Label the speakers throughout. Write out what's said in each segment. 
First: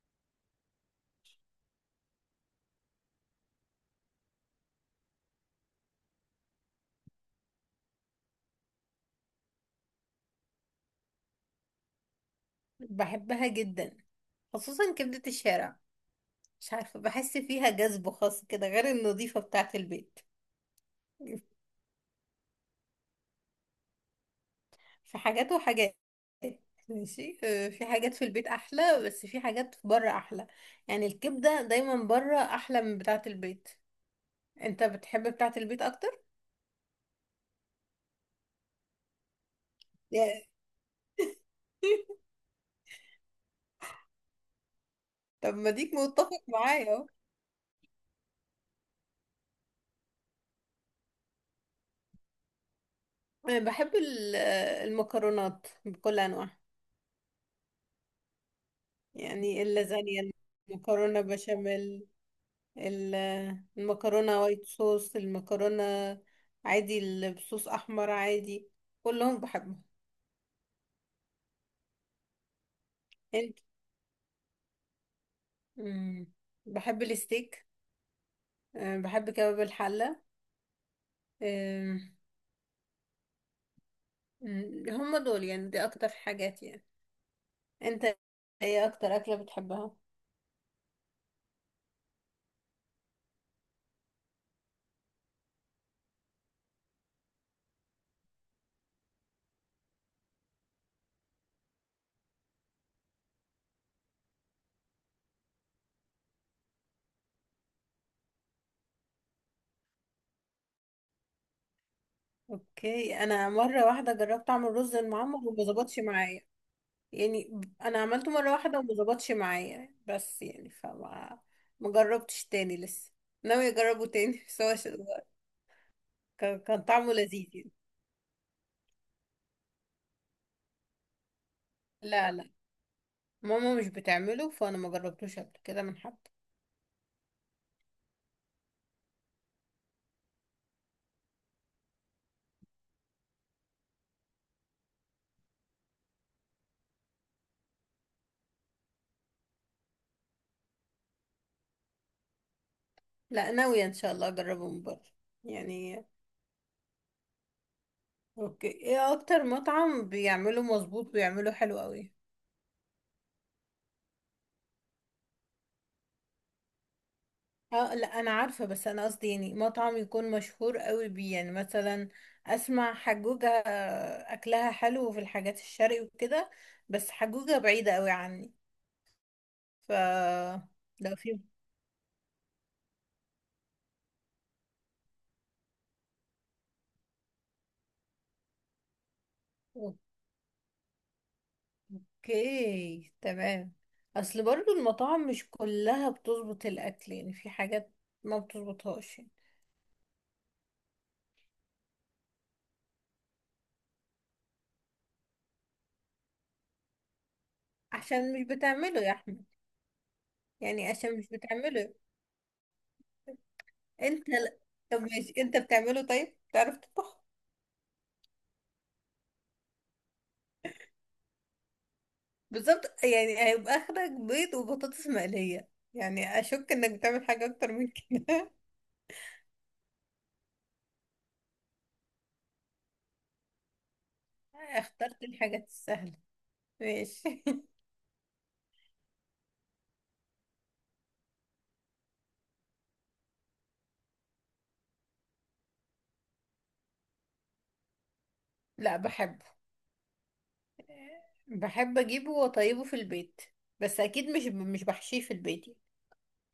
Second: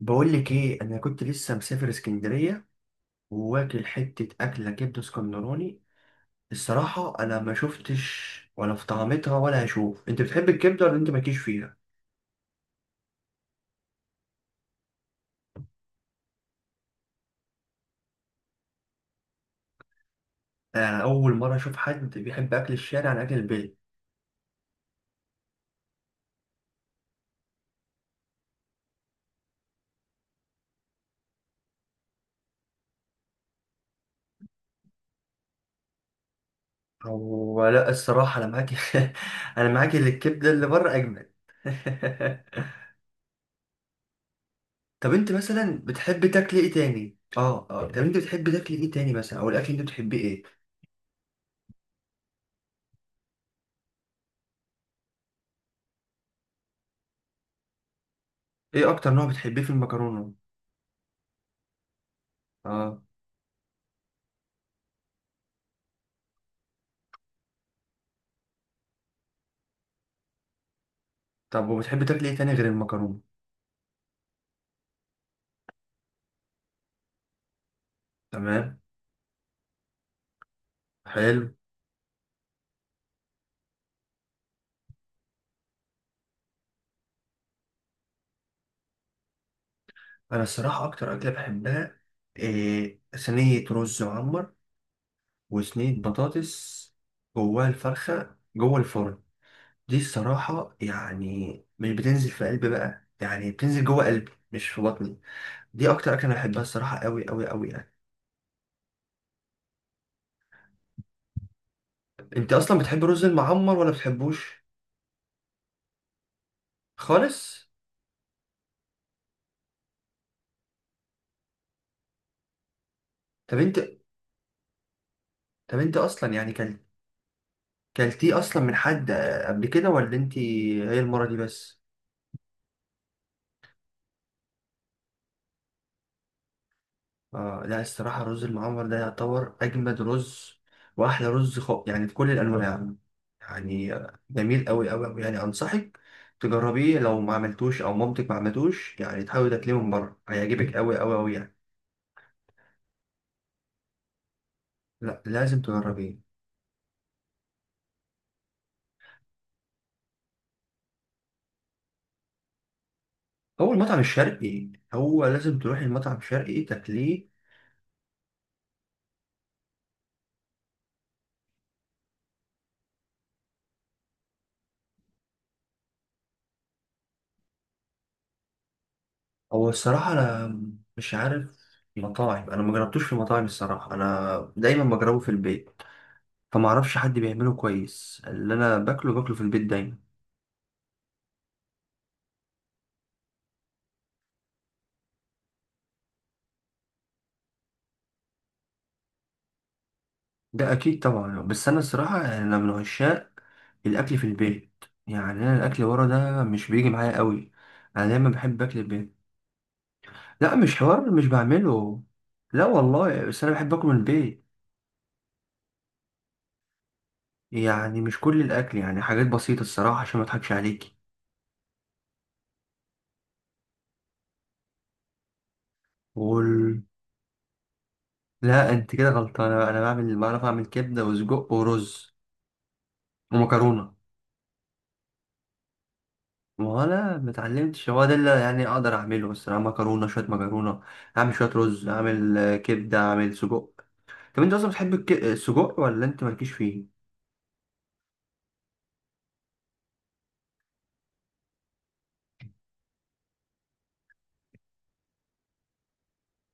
Speaker 1: بقول لك ايه، انا كنت لسه مسافر اسكندريه وواكل حته اكله كبده اسكندراني. الصراحه انا ما شفتش ولا في طعمتها ولا هشوف. انت بتحب الكبده ولا انت مالكيش فيها؟
Speaker 2: بحبها جدا، خصوصا كبدة الشارع. مش عارفة، بحس فيها جذب خاص كده غير النظيفة بتاعة البيت.
Speaker 1: انا اول مره اشوف حد بيحب اكل الشارع عن اكل البيت.
Speaker 2: في حاجات وحاجات. ماشي، في حاجات في البيت أحلى بس في حاجات بره أحلى. يعني الكبدة دايما بره أحلى من بتاعة البيت. انت بتحب بتاعة البيت أكتر؟
Speaker 1: هو لا، الصراحه انا معاك. انا معاك إن
Speaker 2: يا.
Speaker 1: الكبده اللي بره اجمل. طب انت
Speaker 2: طب ما
Speaker 1: مثلا
Speaker 2: ديك
Speaker 1: بتحب
Speaker 2: متفق
Speaker 1: تاكل ايه
Speaker 2: معايا اهو.
Speaker 1: تاني؟ اه طب انت بتحب تاكل ايه تاني مثلا، او الاكل اللي انت بتحبيه ايه؟
Speaker 2: أنا بحب المكرونات بكل أنواعها.
Speaker 1: ايه اكتر نوع بتحبيه
Speaker 2: يعني
Speaker 1: في
Speaker 2: اللازانيا،
Speaker 1: المكرونه؟
Speaker 2: المكرونة بشاميل،
Speaker 1: اه.
Speaker 2: ال- المكرونة وايت صوص. المكرونة عادي اللي بصوص أحمر عادي، كلهم بحبهم.
Speaker 1: طب وبتحب تاكل ايه تاني غير المكرونة؟
Speaker 2: انت. مم. بحب الستيك.
Speaker 1: تمام.
Speaker 2: أه، بحب كباب الحلة.
Speaker 1: حلو.
Speaker 2: أم، هم دول يعني، دي أكتر حاجات يعني. انت، ايه أكتر أكلة بتحبها؟
Speaker 1: انا الصراحة اكتر اكلة بحبها إيه؟ صينية رز معمر وصينية بطاطس جواها الفرخة جوه الفرن. دي الصراحة يعني مش بتنزل في قلبي بقى، يعني بتنزل جوه قلبي مش في بطني. دي اكتر اكلة انا بحبها الصراحة، قوي قوي قوي يعني. انت اصلا بتحب
Speaker 2: اوكي،
Speaker 1: الرز
Speaker 2: أنا
Speaker 1: المعمر
Speaker 2: مرة
Speaker 1: ولا
Speaker 2: واحدة جربت
Speaker 1: بتحبوش؟
Speaker 2: أعمل رز المعمر وما ظبطش معايا. يعني
Speaker 1: خالص.
Speaker 2: أنا عملته مرة واحدة وما ظبطش معايا، بس يعني فما، ما جربتش تاني لسه.
Speaker 1: طب
Speaker 2: ناوية
Speaker 1: انت
Speaker 2: أجربه تاني، بس هو
Speaker 1: طب انت اصلا يعني
Speaker 2: كان
Speaker 1: كلت،
Speaker 2: كان طعمه لذيذ يعني.
Speaker 1: كلتيه اصلا من حد قبل كده ولا انت هي المرة دي بس؟
Speaker 2: لا لا، ماما مش بتعمله فانا ما جربتوش قبل كده من حد.
Speaker 1: اه لا، الصراحة الرز المعمر ده يعتبر أجمد رز وأحلى رز يعني في كل الأنواع، يعني جميل أوي أوي أوي يعني. أنصحك تجربيه لو ما عملتوش أو مامتك ما عملتوش، يعني تحاول تاكليه من بره هيعجبك أوي أوي أوي يعني.
Speaker 2: لا، ناوية ان شاء الله اجربه من بره.
Speaker 1: لا لازم
Speaker 2: يعني
Speaker 1: تجربيه.
Speaker 2: اوكي، ايه اكتر مطعم بيعمله مظبوط ويعمله حلو قوي؟
Speaker 1: هو المطعم الشرقي، هو لازم تروح المطعم الشرقي تاكليه.
Speaker 2: اه لا، انا عارفة، بس انا قصدي يعني مطعم يكون مشهور قوي بيه، يعني مثلا اسمع حجوجة، اكلها حلو في الحاجات الشرقي وكده، بس حجوجة بعيدة قوي عني.
Speaker 1: هو الصراحة أنا
Speaker 2: ف،
Speaker 1: مش
Speaker 2: لو في.
Speaker 1: عارف مطاعم، أنا ما جربتوش في مطاعم الصراحة، أنا دايما بجربه في البيت. فما اعرفش حد بيعمله كويس، اللي انا باكله في البيت دايما.
Speaker 2: اوكي تمام. اصل برضو المطاعم مش كلها بتظبط الاكل، يعني في حاجات ما بتظبطهاش يعني.
Speaker 1: ده اكيد طبعا، بس انا الصراحه انا من عشاق الاكل في البيت، يعني انا الاكل ورا ده مش بيجي معايا قوي. انا دايما
Speaker 2: عشان مش
Speaker 1: بحب اكل
Speaker 2: بتعمله يا
Speaker 1: البيت.
Speaker 2: احمد.
Speaker 1: لا، مش
Speaker 2: يعني
Speaker 1: حوار
Speaker 2: عشان
Speaker 1: مش
Speaker 2: مش بتعمله.
Speaker 1: بعمله. لا والله، بس انا بحب اكل من
Speaker 2: انت
Speaker 1: البيت.
Speaker 2: لا. طب ماشي، انت بتعمله؟ طيب بتعرف تطبخ؟
Speaker 1: يعني مش كل الاكل، يعني حاجات بسيطه الصراحه عشان ما اضحكش عليكي.
Speaker 2: بالظبط، يعني هيبقى اخرك بيض وبطاطس مقلية. يعني اشك
Speaker 1: وال...
Speaker 2: انك بتعمل حاجة اكتر من كده.
Speaker 1: لا انت كده غلطانه، انا بعرف اعمل كبده وسجق ورز ومكرونه.
Speaker 2: اخترت الحاجات السهلة.
Speaker 1: وانا
Speaker 2: ماشي.
Speaker 1: متعلمتش، هو ده اللي يعني اقدر اعمله الصراحه. مكرونه، شويه مكرونه. اعمل شويه رز، اعمل كبده، اعمل سجق. طب انت اصلا بتحب السجق ولا انت مالكيش فيه؟
Speaker 2: لا بحبه، بحب اجيبه واطيبه في البيت، بس اكيد مش بحشيه في البيت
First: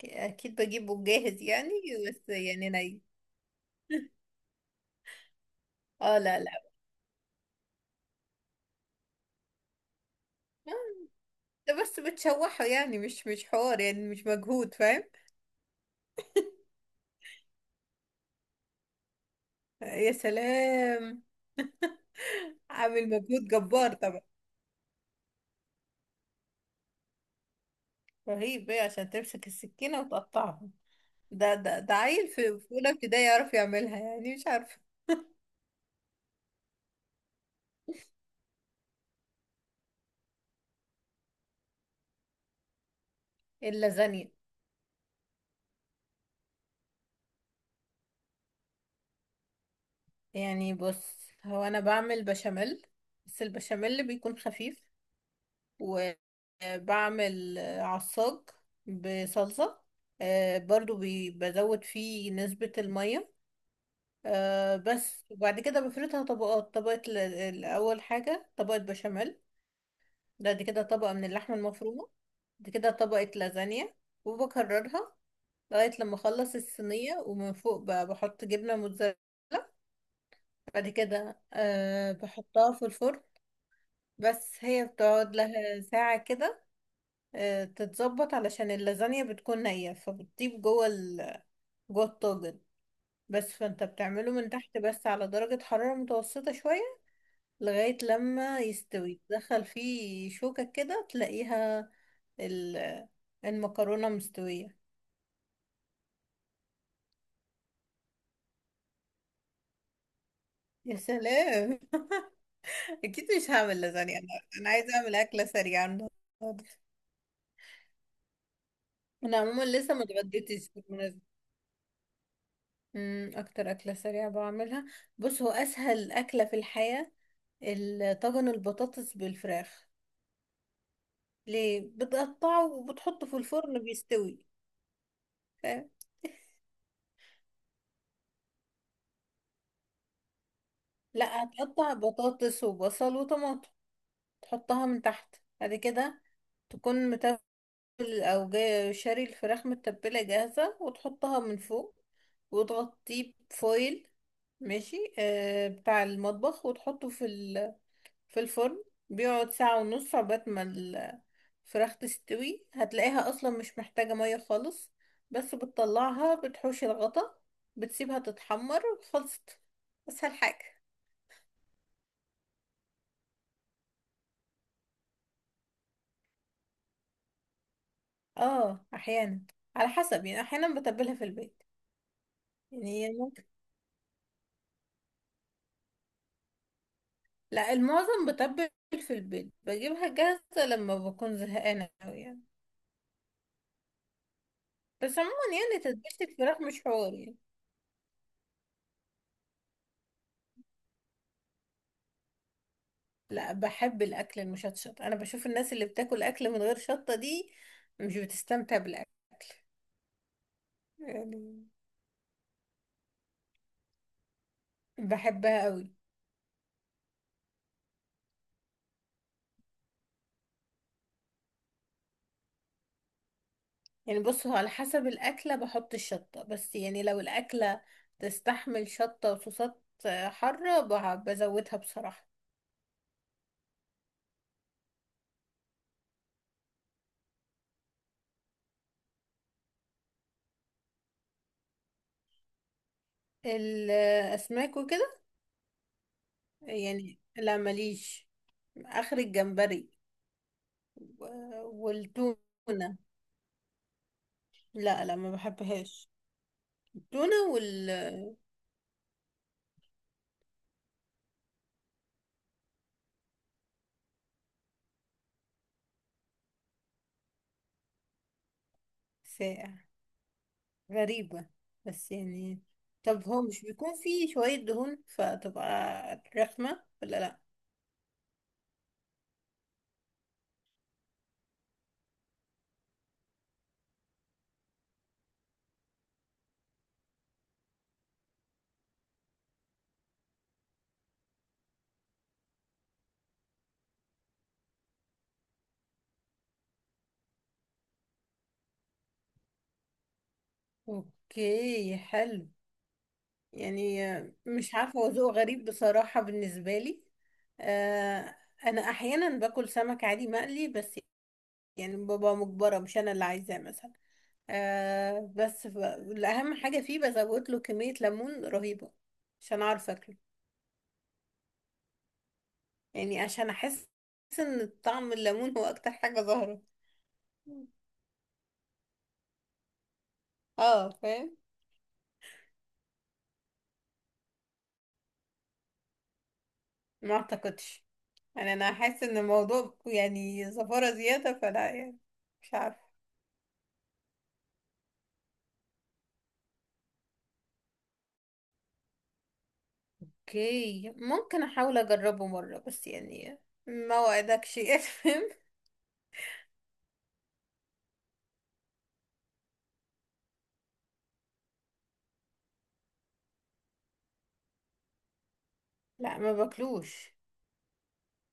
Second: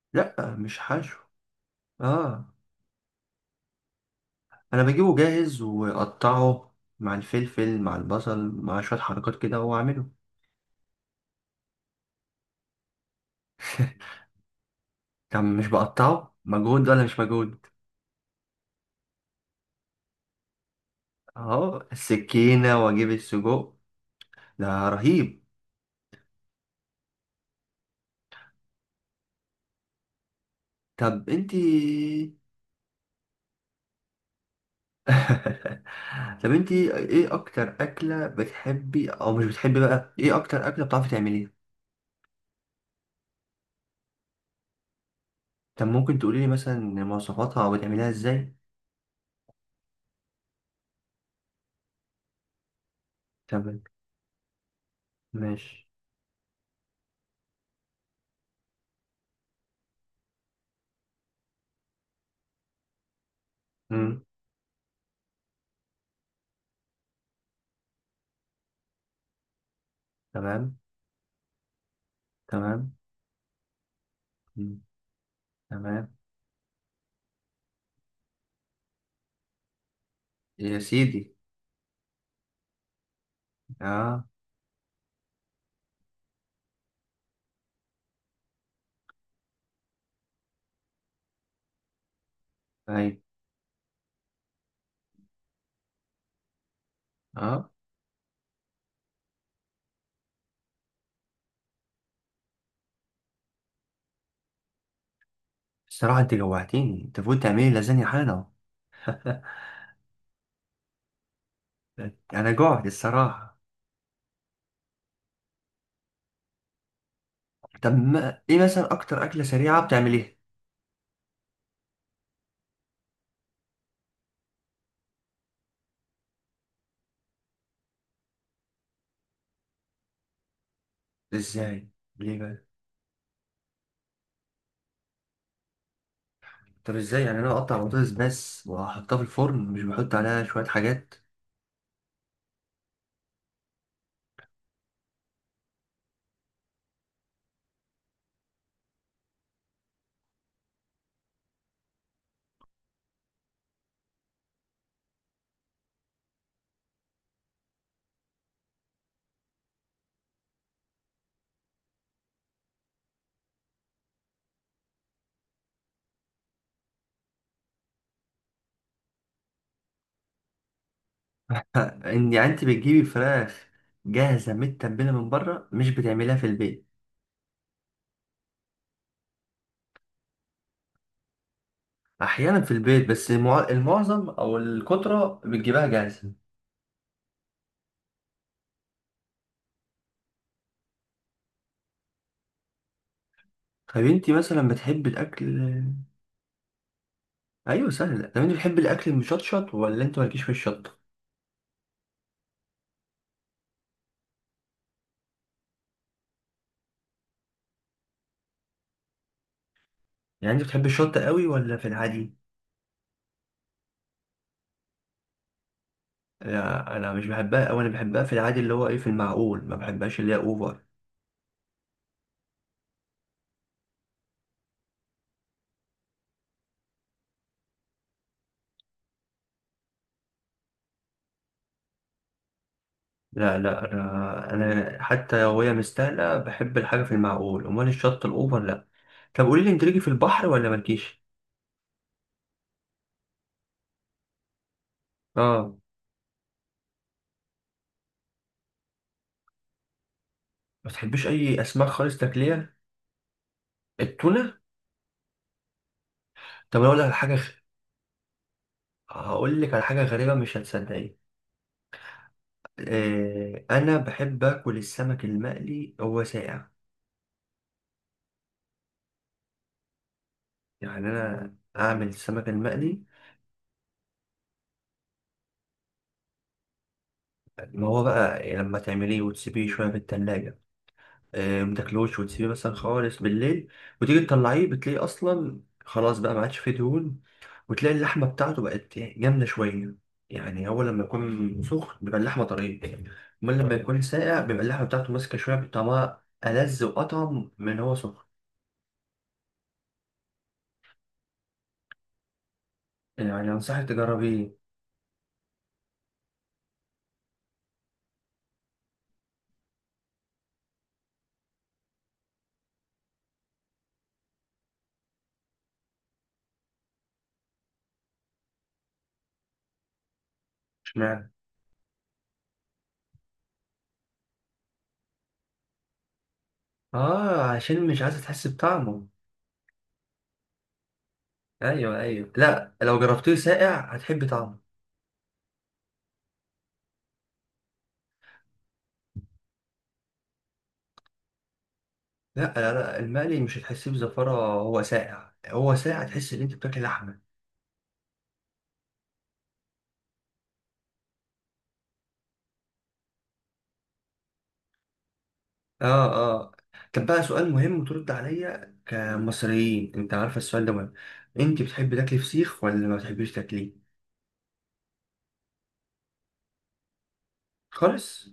Speaker 2: يعني.
Speaker 1: لا
Speaker 2: اكيد
Speaker 1: مش
Speaker 2: بجيبه
Speaker 1: حشو.
Speaker 2: جاهز يعني. بس
Speaker 1: اه.
Speaker 2: يعني ني.
Speaker 1: انا بجيبه جاهز،
Speaker 2: اه لا لا،
Speaker 1: واقطعه مع الفلفل مع البصل مع شويه حركات كده واعمله.
Speaker 2: ده بس بتشوحه، يعني مش حوار، يعني مش مجهود، فاهم؟
Speaker 1: طب مش بقطعه مجهود ولا مش مجهود؟
Speaker 2: يا سلام،
Speaker 1: اهو السكينه
Speaker 2: عامل
Speaker 1: واجيب
Speaker 2: مجهود
Speaker 1: السجق.
Speaker 2: جبار طبعا.
Speaker 1: ده رهيب.
Speaker 2: رهيب ايه؟ عشان تمسك السكينة وتقطعها؟
Speaker 1: طب
Speaker 2: ده ده عيل
Speaker 1: انتي.
Speaker 2: في اولى ابتدائي يعرف يعملها، يعني مش عارفة.
Speaker 1: طب انتي ايه اكتر اكله بتحبي او مش بتحبي، بقى ايه اكتر اكله بتعرفي تعمليها؟
Speaker 2: اللازانيا.
Speaker 1: طب ممكن تقولي لي مثلا مواصفاتها او بتعمليها ازاي؟
Speaker 2: يعني بص، هو انا بعمل بشاميل، بس
Speaker 1: تمام.
Speaker 2: البشاميل بيكون خفيف.
Speaker 1: ماشي.
Speaker 2: وبعمل عصاج بصلصة. برضو بزود فيه نسبة المية.
Speaker 1: مم.
Speaker 2: بس وبعد كده بفردها طبقات. طبقة الأول حاجة طبقة بشاميل، دي
Speaker 1: تمام.
Speaker 2: كده طبقة من اللحمة المفرومة، دي كده
Speaker 1: تمام.
Speaker 2: طبقة لازانيا،
Speaker 1: مم.
Speaker 2: وبكررها لغاية
Speaker 1: تمام.
Speaker 2: لما أخلص الصينية، ومن فوق بحط جبنة موتزاريلا.
Speaker 1: يا
Speaker 2: بعد
Speaker 1: سيدي.
Speaker 2: كده أه بحطها في الفرن.
Speaker 1: اه.
Speaker 2: بس هي بتقعد لها ساعة كده تتظبط علشان اللازانيا بتكون نية، فبتطيب جوه جوه الطاجن.
Speaker 1: اي.
Speaker 2: بس فانت بتعمله من تحت بس، على درجة حرارة متوسطة شوية،
Speaker 1: اه.
Speaker 2: لغاية لما يستوي تدخل فيه شوكة كده تلاقيها ال... المكرونة مستوية.
Speaker 1: الصراحة انت جوعتيني، انت فوت تعملي لازانيا حالا اهو.
Speaker 2: يا سلام.
Speaker 1: انا جوعت
Speaker 2: اكيد مش
Speaker 1: الصراحة.
Speaker 2: هعمل لازانيا انا، انا عايزة اعمل اكلة سريعة النهاردة.
Speaker 1: طب ما ايه مثلا اكتر
Speaker 2: انا
Speaker 1: اكلة
Speaker 2: عموما
Speaker 1: سريعة
Speaker 2: لسه ما
Speaker 1: بتعمليها؟
Speaker 2: اتغديتش بالمناسبة. اكتر اكله سريعه بعملها، بص هو اسهل اكله في الحياه، طاجن البطاطس بالفراخ. ليه؟
Speaker 1: ازاي؟ ليه بقى؟
Speaker 2: بتقطعه وبتحطه في الفرن بيستوي. فاهم؟
Speaker 1: طب ازاي يعني انا اقطع بطاطس بس واحطها في الفرن، مش بحط عليها شوية حاجات؟
Speaker 2: لا، هتقطع بطاطس وبصل وطماطم، تحطها من تحت. بعد كده تكون متبل، او جاي شاري الفراخ متبله جاهزه، وتحطها من فوق، وتغطيه بفويل ماشي، بتاع المطبخ، وتحطه في في الفرن. بيقعد ساعة ونص عقبال ما الفراخ تستوي. هتلاقيها أصلا مش محتاجة مية خالص، بس بتطلعها بتحوش الغطا، بتسيبها تتحمر، خلصت، أسهل حاجة.
Speaker 1: ان يعني انت بتجيبي فراخ جاهزة متبلة من بره، مش بتعمليها في البيت؟
Speaker 2: اه أحيانا، على حسب يعني، أحيانا بتبلها في البيت.
Speaker 1: احيانا في
Speaker 2: يعني
Speaker 1: البيت،
Speaker 2: هي
Speaker 1: بس
Speaker 2: ممكن،
Speaker 1: المعظم او الكترة بتجيبها جاهزة.
Speaker 2: لا المعظم بتبل في البيت، بجيبها جاهزة لما بكون زهقانة أوي يعني.
Speaker 1: طب انت مثلا بتحب
Speaker 2: بس
Speaker 1: الاكل.
Speaker 2: عموما يعني تتبيلة الفراخ مش حوار يعني.
Speaker 1: ايوه سهل. طب انت بتحب الاكل المشطشط ولا انت مالكيش في الشطه؟
Speaker 2: لا، بحب الاكل المشطشط. انا بشوف الناس اللي بتاكل اكل من غير شطة دي مش بتستمتع بالاكل.
Speaker 1: يعني انت بتحب الشطه قوي
Speaker 2: يعني
Speaker 1: ولا في العادي؟
Speaker 2: بحبها قوي.
Speaker 1: لا انا مش بحبها، او انا بحبها في العادي اللي هو ايه في المعقول، ما بحبهاش اللي هي اوفر.
Speaker 2: يعني بص، هو على حسب الاكلة بحط الشطة، بس يعني لو الاكلة تستحمل شطة وصوصات حارة، بزودها بصراحة.
Speaker 1: لا لا، انا حتى لو هي مستاهله بحب الحاجه في المعقول، امال الشطه الاوفر لا. طب قولي لي انت ليكي في البحر ولا مالكيش؟
Speaker 2: الاسماك وكده،
Speaker 1: اه.
Speaker 2: يعني لا، ماليش. اخر الجمبري.
Speaker 1: ما بتحبيش اي
Speaker 2: و-
Speaker 1: اسماك خالص تاكليها؟
Speaker 2: والتونة،
Speaker 1: التونه؟
Speaker 2: لا لا ما بحبهاش
Speaker 1: طب انا اقول لك على
Speaker 2: التونة
Speaker 1: حاجه، هقول لك على حاجه غريبه مش هتصدقيها. انا بحب اكل السمك المقلي هو ساقع.
Speaker 2: والساقع.
Speaker 1: يعني
Speaker 2: غريبة،
Speaker 1: انا اعمل
Speaker 2: بس
Speaker 1: السمك
Speaker 2: يعني
Speaker 1: المقلي،
Speaker 2: طب هو مش بيكون فيه شوية دهون فتبقى رخمة ولا لأ؟
Speaker 1: ما هو بقى يعني لما تعمليه وتسيبيه شويه في التلاجة، ما تاكلوش وتسيبيه مثلا خالص بالليل، وتيجي تطلعيه بتلاقيه اصلا خلاص بقى ما عادش فيه دهون، وتلاقي اللحمه بتاعته بقت جامده شويه. يعني هو لما يكون سخن بيبقى اللحمه طريه، امال لما يكون ساقع بيبقى اللحمه بتاعته ماسكه شويه، بطعمها ألذ وأطعم من هو سخن.
Speaker 2: اوكي حلو.
Speaker 1: يعني أنصحك
Speaker 2: يعني
Speaker 1: تجربيه.
Speaker 2: مش عارفة، هو ذوق غريب بصراحة بالنسبة لي. آه، أنا أحيانا باكل سمك عادي مقلي، بس يعني ببقى مجبرة، مش أنا اللي عايزاه مثلا. آه، بس الأهم حاجة فيه بزود له كمية ليمون رهيبة عشان أعرف أكله. يعني عشان أحس إن طعم الليمون هو أكتر حاجة ظاهرة.
Speaker 1: اه، عشان مش عايزة تحس بطعمه.
Speaker 2: اه فاهم.
Speaker 1: ايوه ايوه، لا لو جربتيه ساقع هتحب طعمه.
Speaker 2: ما اعتقدش، يعني انا حاسه ان الموضوع يعني زفاره زياده، فلا يعني.
Speaker 1: لا
Speaker 2: مش
Speaker 1: لا
Speaker 2: عارفه،
Speaker 1: لا، المقلي مش هتحسيه بزفرة، هو ساقع هو ساقع تحس ان انت بتاكل لحمة.
Speaker 2: اوكي ممكن احاول اجربه مره، بس يعني ما وعدكش. افهم.
Speaker 1: اه. اه. طب بقى سؤال مهم وترد عليا كمصريين، انت عارفة السؤال ده مهم. انت بتحبي تاكلي فسيخ ولا ما بتحبيش تاكليه؟
Speaker 2: لا، ما باكلوش
Speaker 1: خالص.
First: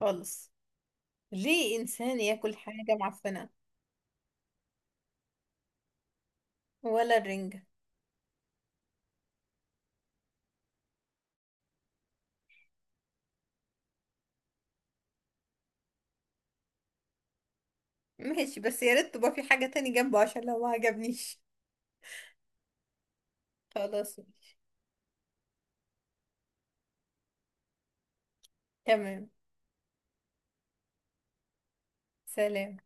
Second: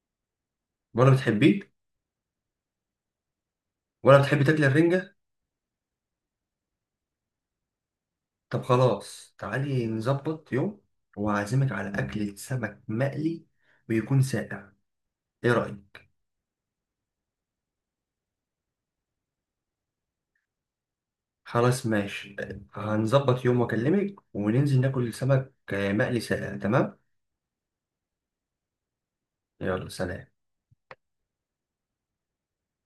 Speaker 2: خالص.
Speaker 1: ولا بتحبيه.
Speaker 2: ليه انسان ياكل حاجه معفنه؟
Speaker 1: ولا بتحبي تاكلي الرنجة؟
Speaker 2: ولا الرنجه.
Speaker 1: طب خلاص تعالي نظبط يوم وأعزمك على أكلة سمك مقلي، ويكون ساقع، ايه رأيك؟
Speaker 2: ماشي، بس يا ريت تبقى في حاجه تاني جنبه عشان لو ما عجبنيش.
Speaker 1: خلاص ماشي. هنظبط يوم واكلمك
Speaker 2: خلاص ماشي.
Speaker 1: وننزل ناكل سمك مقلي ساقع، تمام.
Speaker 2: تمام.
Speaker 1: يلا سلام.
Speaker 2: سلام.